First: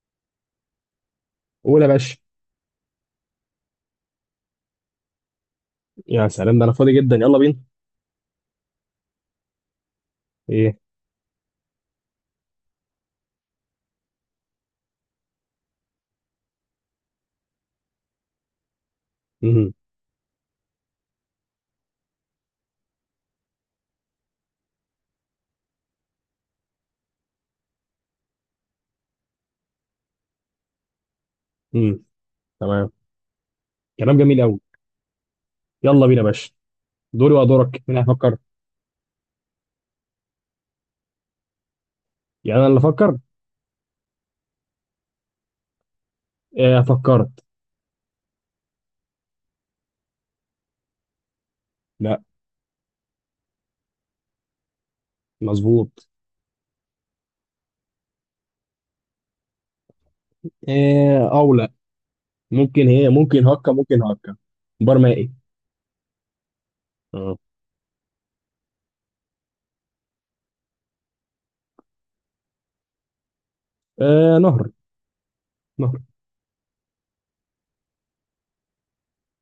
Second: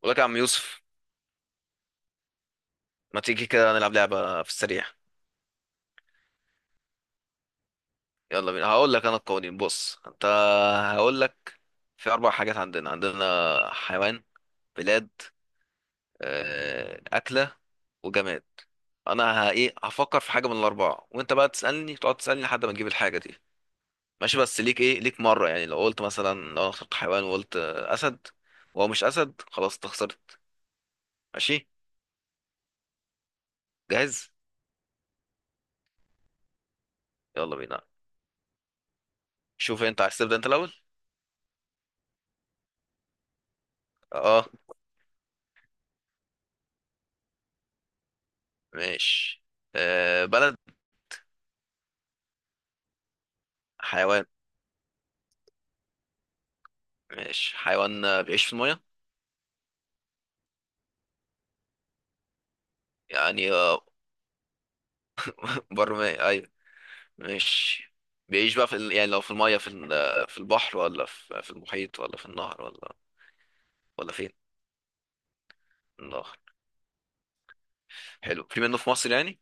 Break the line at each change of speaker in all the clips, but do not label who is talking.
بقول لك يا عم يوسف.
قول يا باشا.
ما تيجي كده نلعب لعبة في السريع؟
يا سلام، ده انا فاضي جدا، يلا بينا.
يلا بينا، هقول لك انا القوانين. بص انت،
ايه؟
هقول لك في اربع حاجات عندنا: حيوان، بلاد، اكلة، وجماد. انا ه-
امم
ايه هفكر في حاجة من الاربعة، وانت بقى تقعد تسألني لحد ما تجيب الحاجة دي. ماشي؟ بس ليك ايه، ليك مرة. يعني لو قلت مثلا، لو انا اخترت حيوان وقلت اسد، وهو مش اسد، خلاص انت خسرت. ماشي؟
امم تمام كلام
جاهز؟
جميل قوي. يلا بينا يا باشا، دوري
يلا
ودورك
بينا.
مين هيفكر؟
شوف انت عايز تبدأ انت الاول.
يعني انا اللي افكر؟
اه،
إيه فكرت؟
ماشي. بلد؟
لا.
حيوان؟
مظبوط.
ماشي حيوان. بيعيش في المية؟
إيه او لا؟ ممكن هي ممكن
يعني
هكا ممكن هكا. بار مائي.
بر مية، أيوة.
اه.
ماشي. بيعيش بقى يعني لو في المية، في ال... آه، في البحر، في المحيط، ولا في النهر، ولا فين؟
نهر. نهر.
النهر. حلو، في منه في مصر يعني؟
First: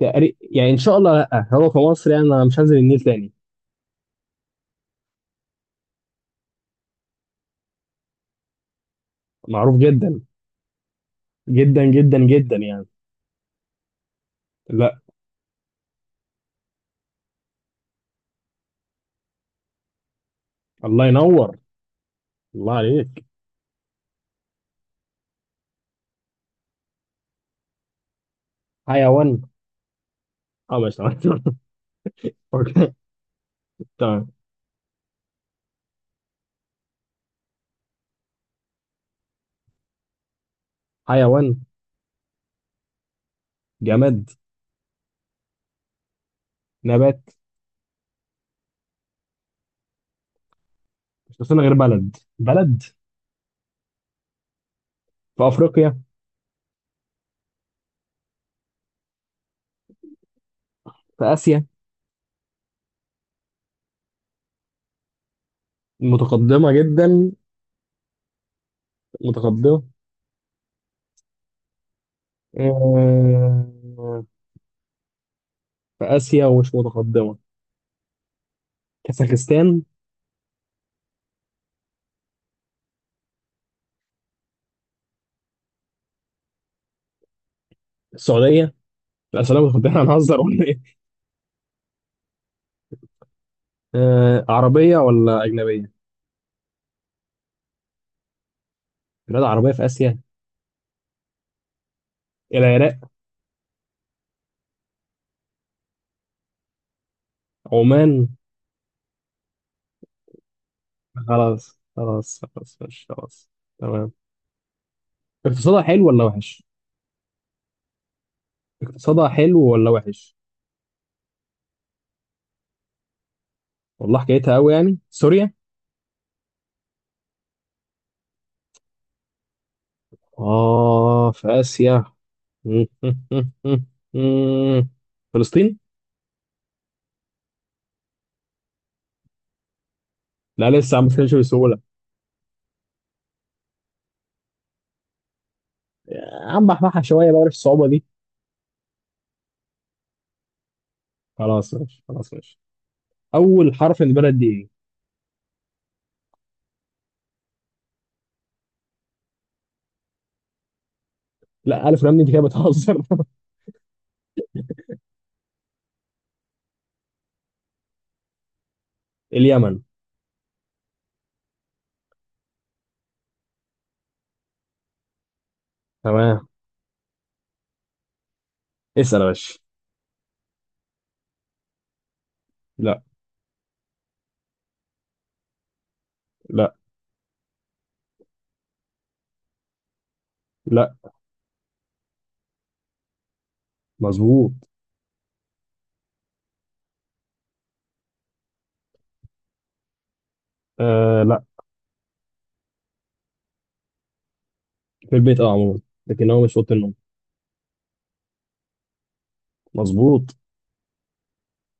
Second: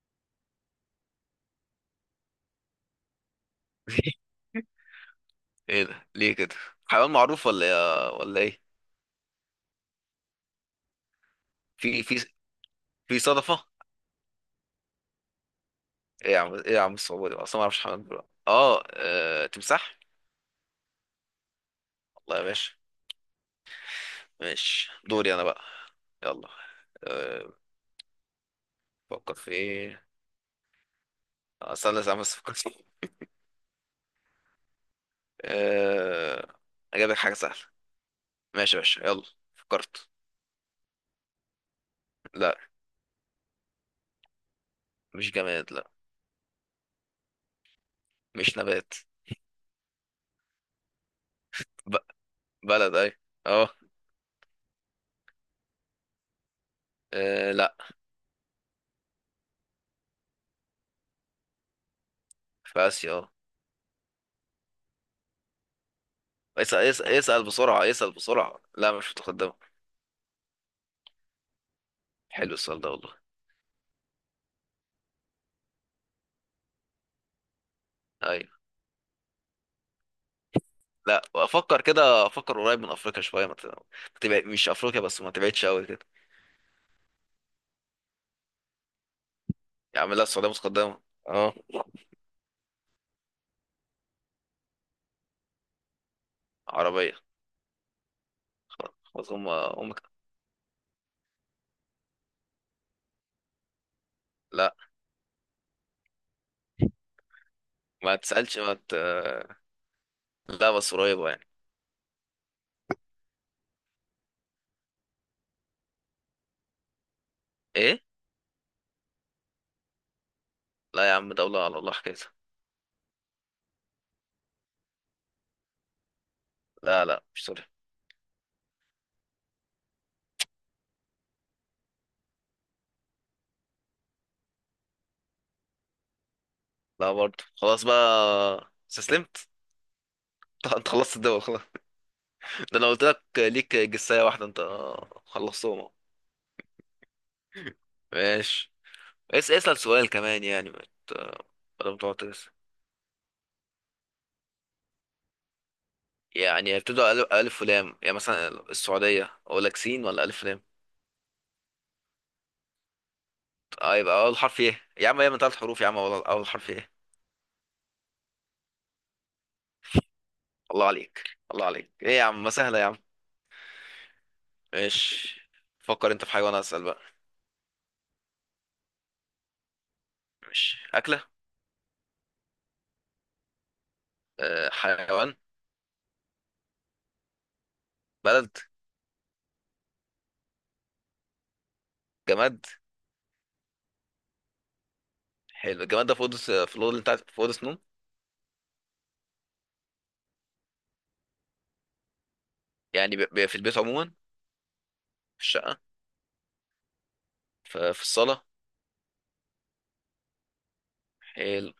تقريبا يعني، ان شاء الله، لا هو في مصر يعني انا مش هنزل النيل تاني.
ايه ده ليه كده؟ حيوان معروف ولا ايه؟
معروف جدا. جدا
في
جدا
في
جدا يعني.
في صدفة؟
لا.
ايه يا عم، ايه يا عم، الصعوبة دي اصلا، ما اعرفش حيوان بقى. تمساح.
الله ينور.
الله يا
الله
باشا.
عليك.
ماشي، دوري انا بقى. يلا. آه، بفكر
حيوان.
في ايه.
اه ماشي تمام.
استنى استنى بس افكر.
أوكي. تمام.
أه... أجيب لك حاجة سهلة. ماشي يا باشا، يلا فكرت.
حيوان.
لا.
جماد.
مش جماد، لا.
نبات.
مش نبات.
مش ناقصنا غير
ب...
بلد. بلد.
بلد، أي. أه
في افريقيا.
لا.
في اسيا.
في آسيا،
متقدمه
اسأل،
جدا.
اسأل بسرعة، لا مش متقدمة.
متقدمه.
حلو السؤال ده والله.
آه، في اسيا ومش متقدمه.
أيوة.
كازاخستان.
لا أفكر كده، قريب من أفريقيا شوية، ما تبعد. مش أفريقيا، بس ما تبعدش أوي كده.
السعوديه. لا سلام،
يا
متقدمه،
عم لا،
هنهزر
السعودية
ولا ايه؟
متقدمة. أه.
عربيه ولا اجنبيه؟
عربية. خلاص،
بلاد عربيه في اسيا. العراق.
لا. ما
عمان.
تسألش ما ت... لا، بس قريبة يعني.
خلاص خلاص خلاص ماشي خلاص. تمام. اقتصادها حلو ولا وحش؟
إيه؟
اقتصادها حلو ولا وحش؟
لا يا عم، دولة على الله حكاية.
والله حكايتها قوي يعني. سوريا.
لا لا، مش سوريا.
اه في اسيا. فلسطين؟
لا برضه، خلاص بقى استسلمت.
لا
انت
لسه عم
خلصت
بفهمش
الدول خلاص.
بسهولة.
ده انا قلت لك ليك جساية واحدة انت، خلصتهم أهو.
عم بحبحها شوية بقى في الصعوبة دي.
ماشي. اسأل سؤال كمان يعني، ما ت-
خلاص
بدل ما
ماشي،
تقعد
خلاص
تجس.
ماشي. أول حرف من البلد دي إيه؟
يعني يبتدوا ألف ولام يعني؟ مثلا السعودية، أقول لك سين ولا ألف ولام؟
لا، ألف لام دي أنت كده بتهزر.
يبقى أول حرف إيه؟ يا عم هي من ثلاث حروف يا عم، أول حرف إيه؟
اليمن.
الله عليك، الله عليك. إيه يا عم، ما سهلة يا عم. ماشي، فكر أنت في
تمام.
حيوان، أسأل بقى.
اسأل يا باشا.
ماشي. أكلة؟
لا.
حيوان؟
لا.
بلد؟
لا.
جماد؟
مظبوط.
حلو. الجمال ده في اوضه، في الاوضه اللي انت في اوضه نوم؟
آه لا.
يعني في البيت عموما،
في البيت
في
اه
الشقه،
عموما. لكن هو مش في أوضة النوم.
في الصاله.
مظبوط.
حلو.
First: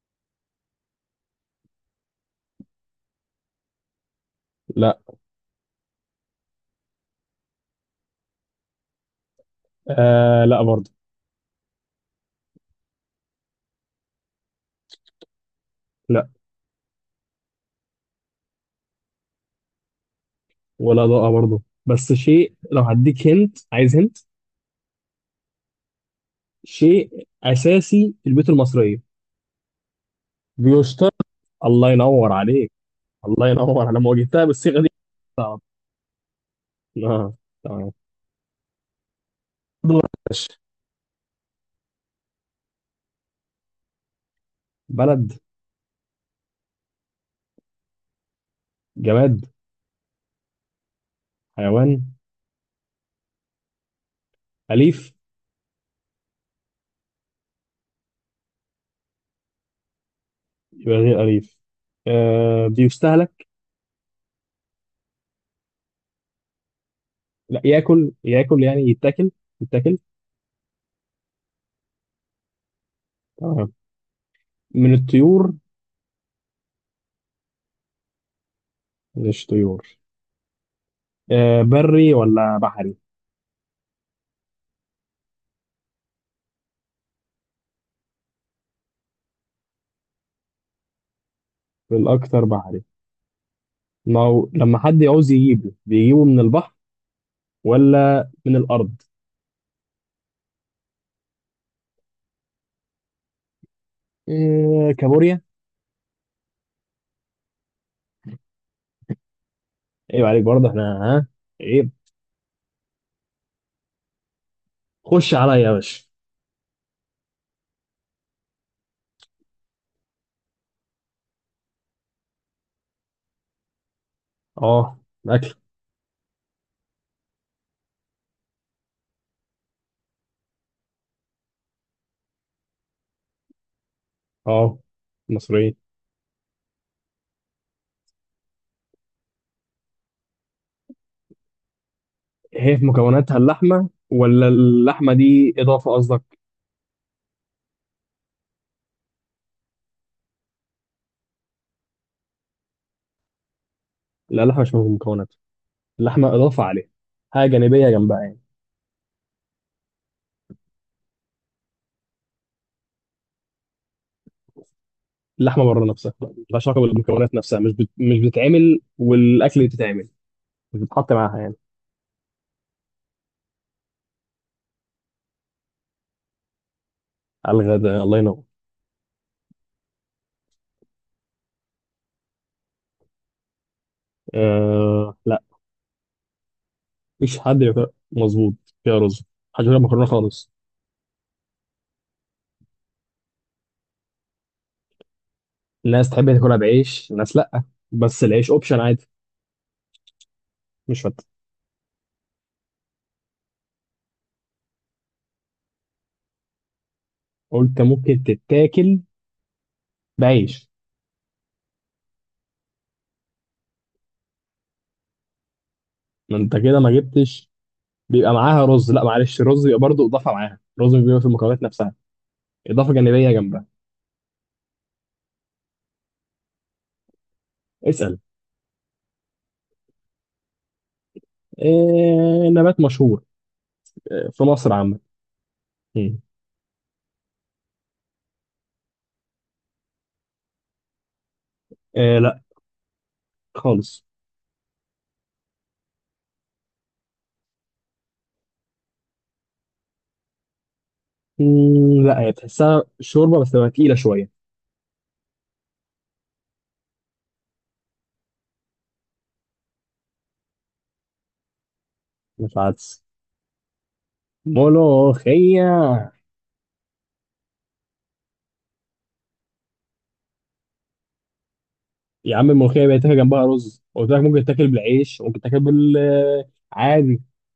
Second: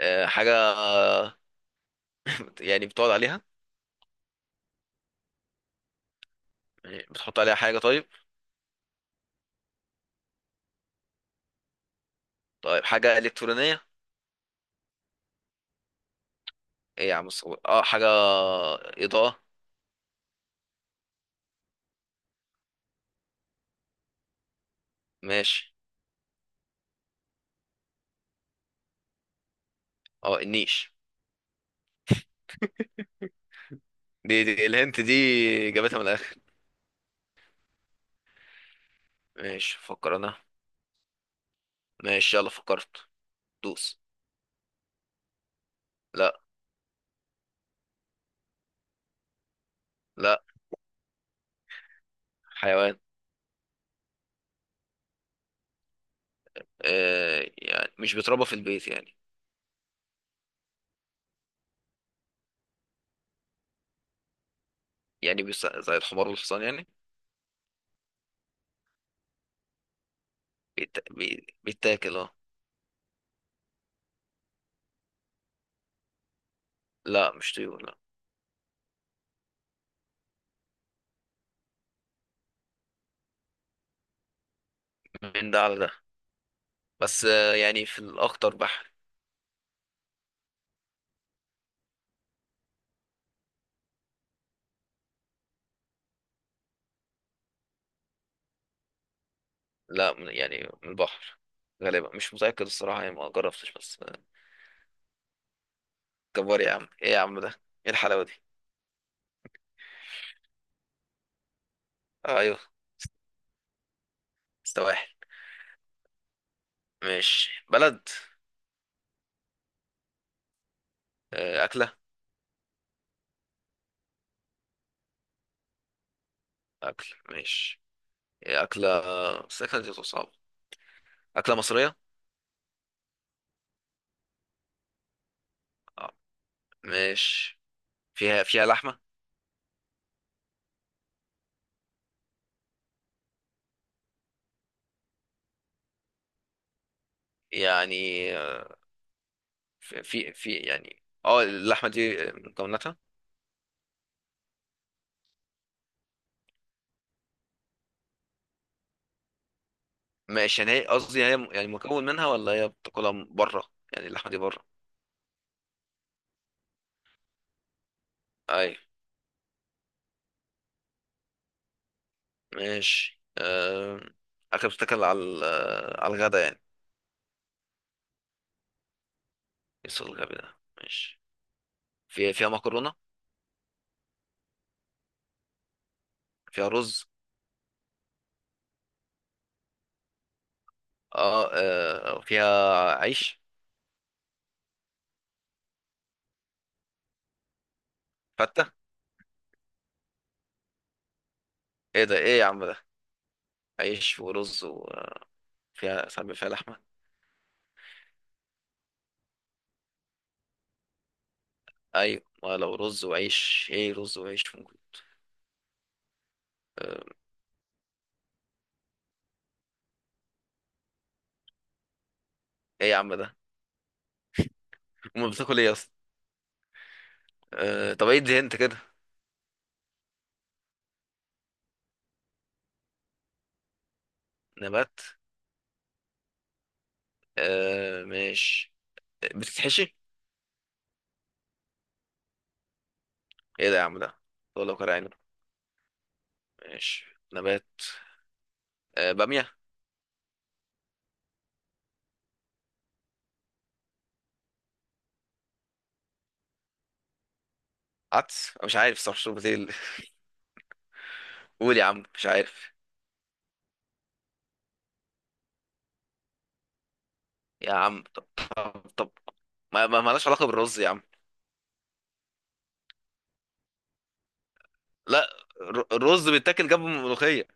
حاجه؟ يعني بتقعد عليها؟
لا.
يعني بتحط عليها حاجه؟ طيب،
آه لا برضه.
طيب حاجه الكترونيه؟
لا
ايه يا عم، الصور، حاجه اضاءه؟
ولا ضاءة برضه، بس شيء لو هديك هنت عايز هنت.
ماشي،
شيء أساسي في البيوت المصرية.
اه النيش.
بيشترط. الله ينور عليك. الله ينور، انا ما
دي,
واجهتها
دي
بالصيغه دي.
الهنت دي،
صعب.
جابتها من الاخر.
اه. تمام.
ماشي،
دور
فكر
يا
انا.
باشا.
ماشي يلا فكرت. دوس.
بلد.
لا.
جماد.
لا.
حيوان.
حيوان.
اليف.
آه، يعني مش بيتربى في البيت يعني؟
يبقى غير اليف. آه بيستهلك.
يعني زي الحمار والحصان يعني؟
لا، ياكل ياكل يعني، يتاكل. يتاكل.
بيتاكل،
تمام. من الطيور.
لا مش طيور لا.
مش طيور. آه بري ولا بحري؟
من ده على ده، بس يعني في الأخطر بحر.
الاكثر بحري. ما هو لما حد يعوز يجيبه بيجيبه من البحر ولا من الارض.
لا، من البحر غالبا، مش متأكد الصراحة يعني، ما جربتش بس
آه كابوريا.
كبار يا عم، ايه يا عم ده؟ ايه الحلاوة دي؟
ايوه عليك برضه، احنا ها. ايه؟
ايوه. سواحل.
خش عليا يا باشا.
ماشي. بلد؟ أكلة؟
اه. اكل.
أكل، ماشي. إيه أكلة، بس الأكلة دي بتبقى صعبة. أكلة مصرية.
اه مصرية.
آه، ماشي. فيها لحمة.
هي في مكوناتها اللحمة ولا اللحمة دي إضافة قصدك؟
يعني يعني اللحمة دي من مكوناتها.
لا، اللحمة مش في المكونات. اللحمة إضافة عليها، حاجة جانبية جنبها يعني.
ماشي، يعني هي قصدي، يعني هي يعني مكون منها، ولا هي بتاكلها بره؟ يعني اللحمه دي بره.
اللحمة بره نفسها، ملهاش علاقة بالمكونات نفسها، مش
اي،
بتتعمل والأكل بتتعمل. مش بتتحط معاها يعني.
ماشي. اكل بتتاكل على على الغدا يعني؟
على الغداء، الله ينور.
يسوع الغبي ده. ماشي. فيها مكرونه؟
لا.
فيها رز؟
مفيش حد بياكل. مظبوط. فيها رز. محدش بياكل مكرونة خالص.
فيها عيش؟
الناس تحب تاكلها بعيش، الناس لا، بس العيش
فته؟
أوبشن عادي. مش فاتح.
ايه ده، ايه يا عم ده؟ عيش ورز، وفيها ساعات بيبقى فيها لحمه.
قلت ممكن تتاكل بعيش.
ايوه، ما لو رز وعيش، ايه، رز وعيش ممكن.
ما انت كده ما
آه...
جبتش. بيبقى معاها رز، لا معلش الرز بيبقى برضه اضافه معاها، الرز بيبقى في المكونات نفسها،
ايه
اضافه
يا عم
جانبيه
ده؟
جنبها.
امال بتاكل ايه اصلا؟ طب
اسال.
ايه دي انت كده.
إيه نبات مشهور؟ إيه في مصر عامه.
نبات.
مم.
ماشي. بتتحشي؟
إيه لا.
ايه ده يا عم
خالص.
ده؟ طول، لو كان عنب. ماشي، نبات. بامية؟
لا، هي تحسها شوربه بس تبقى تقيله شويه.
عدس؟ أنا مش عارف صراحة، شرب بتقول؟ قول يا عم، مش
مش
عارف.
عدس. ملوخيه.
يا عم طب، طب، ما مالهاش علاقة بالرز يا عم.
يا عم الملوخيه بيتاكل جنبها رز، قلت لك ممكن تاكل بالعيش
لا،
ممكن تاكل بال
الرز بيتاكل جنب
عادي.
الملوخية.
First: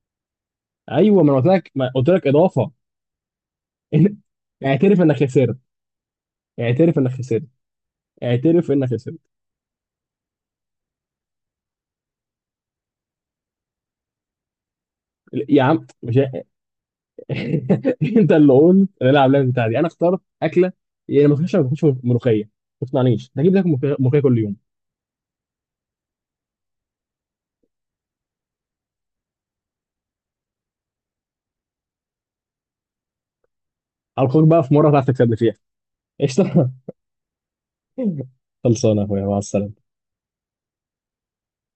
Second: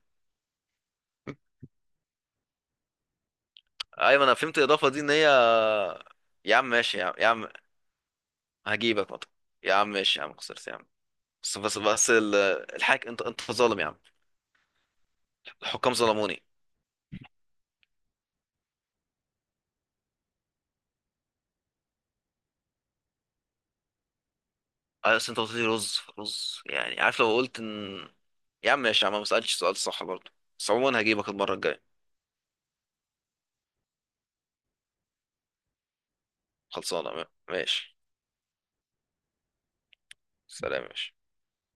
ايوه، ما انا قلت لك ما قلت لك اضافه.
ايوه انا فهمت الإضافة
اعترف
دي ان
انك
هي.
خسرت.
يا عم
اعترف
ماشي يا
انك
عم، يا
خسرت.
عم
اعترف انك
هجيبك
خسرت.
مطر. يا عم ماشي يا عم، خسرت يا عم. بس بس بس الحاج، انت ظالم يا عم.
يا عم
الحكام
مش
ظلموني.
انت اللي قلت نلعب اللعبه بتاعتي دي، انا اخترت اكله. يعني ما تخش ما تخش ملوخيه. ما تقنعنيش، هجيب لك ملوخيه، ملوخية كل يوم.
اصل انت قلت لي رز، يعني عارف، لو قلت ان. يا عم ماشي يا عم، ما سألتش سؤال صح برضه. بس عموما هجيبك المرة الجاية.
على الخير بقى، في مره هتعرف تكسبني فيها. قشطه.
خلصانة ماشي.
خلصانه يا اخويا، مع السلامه.
سلام يا باشا.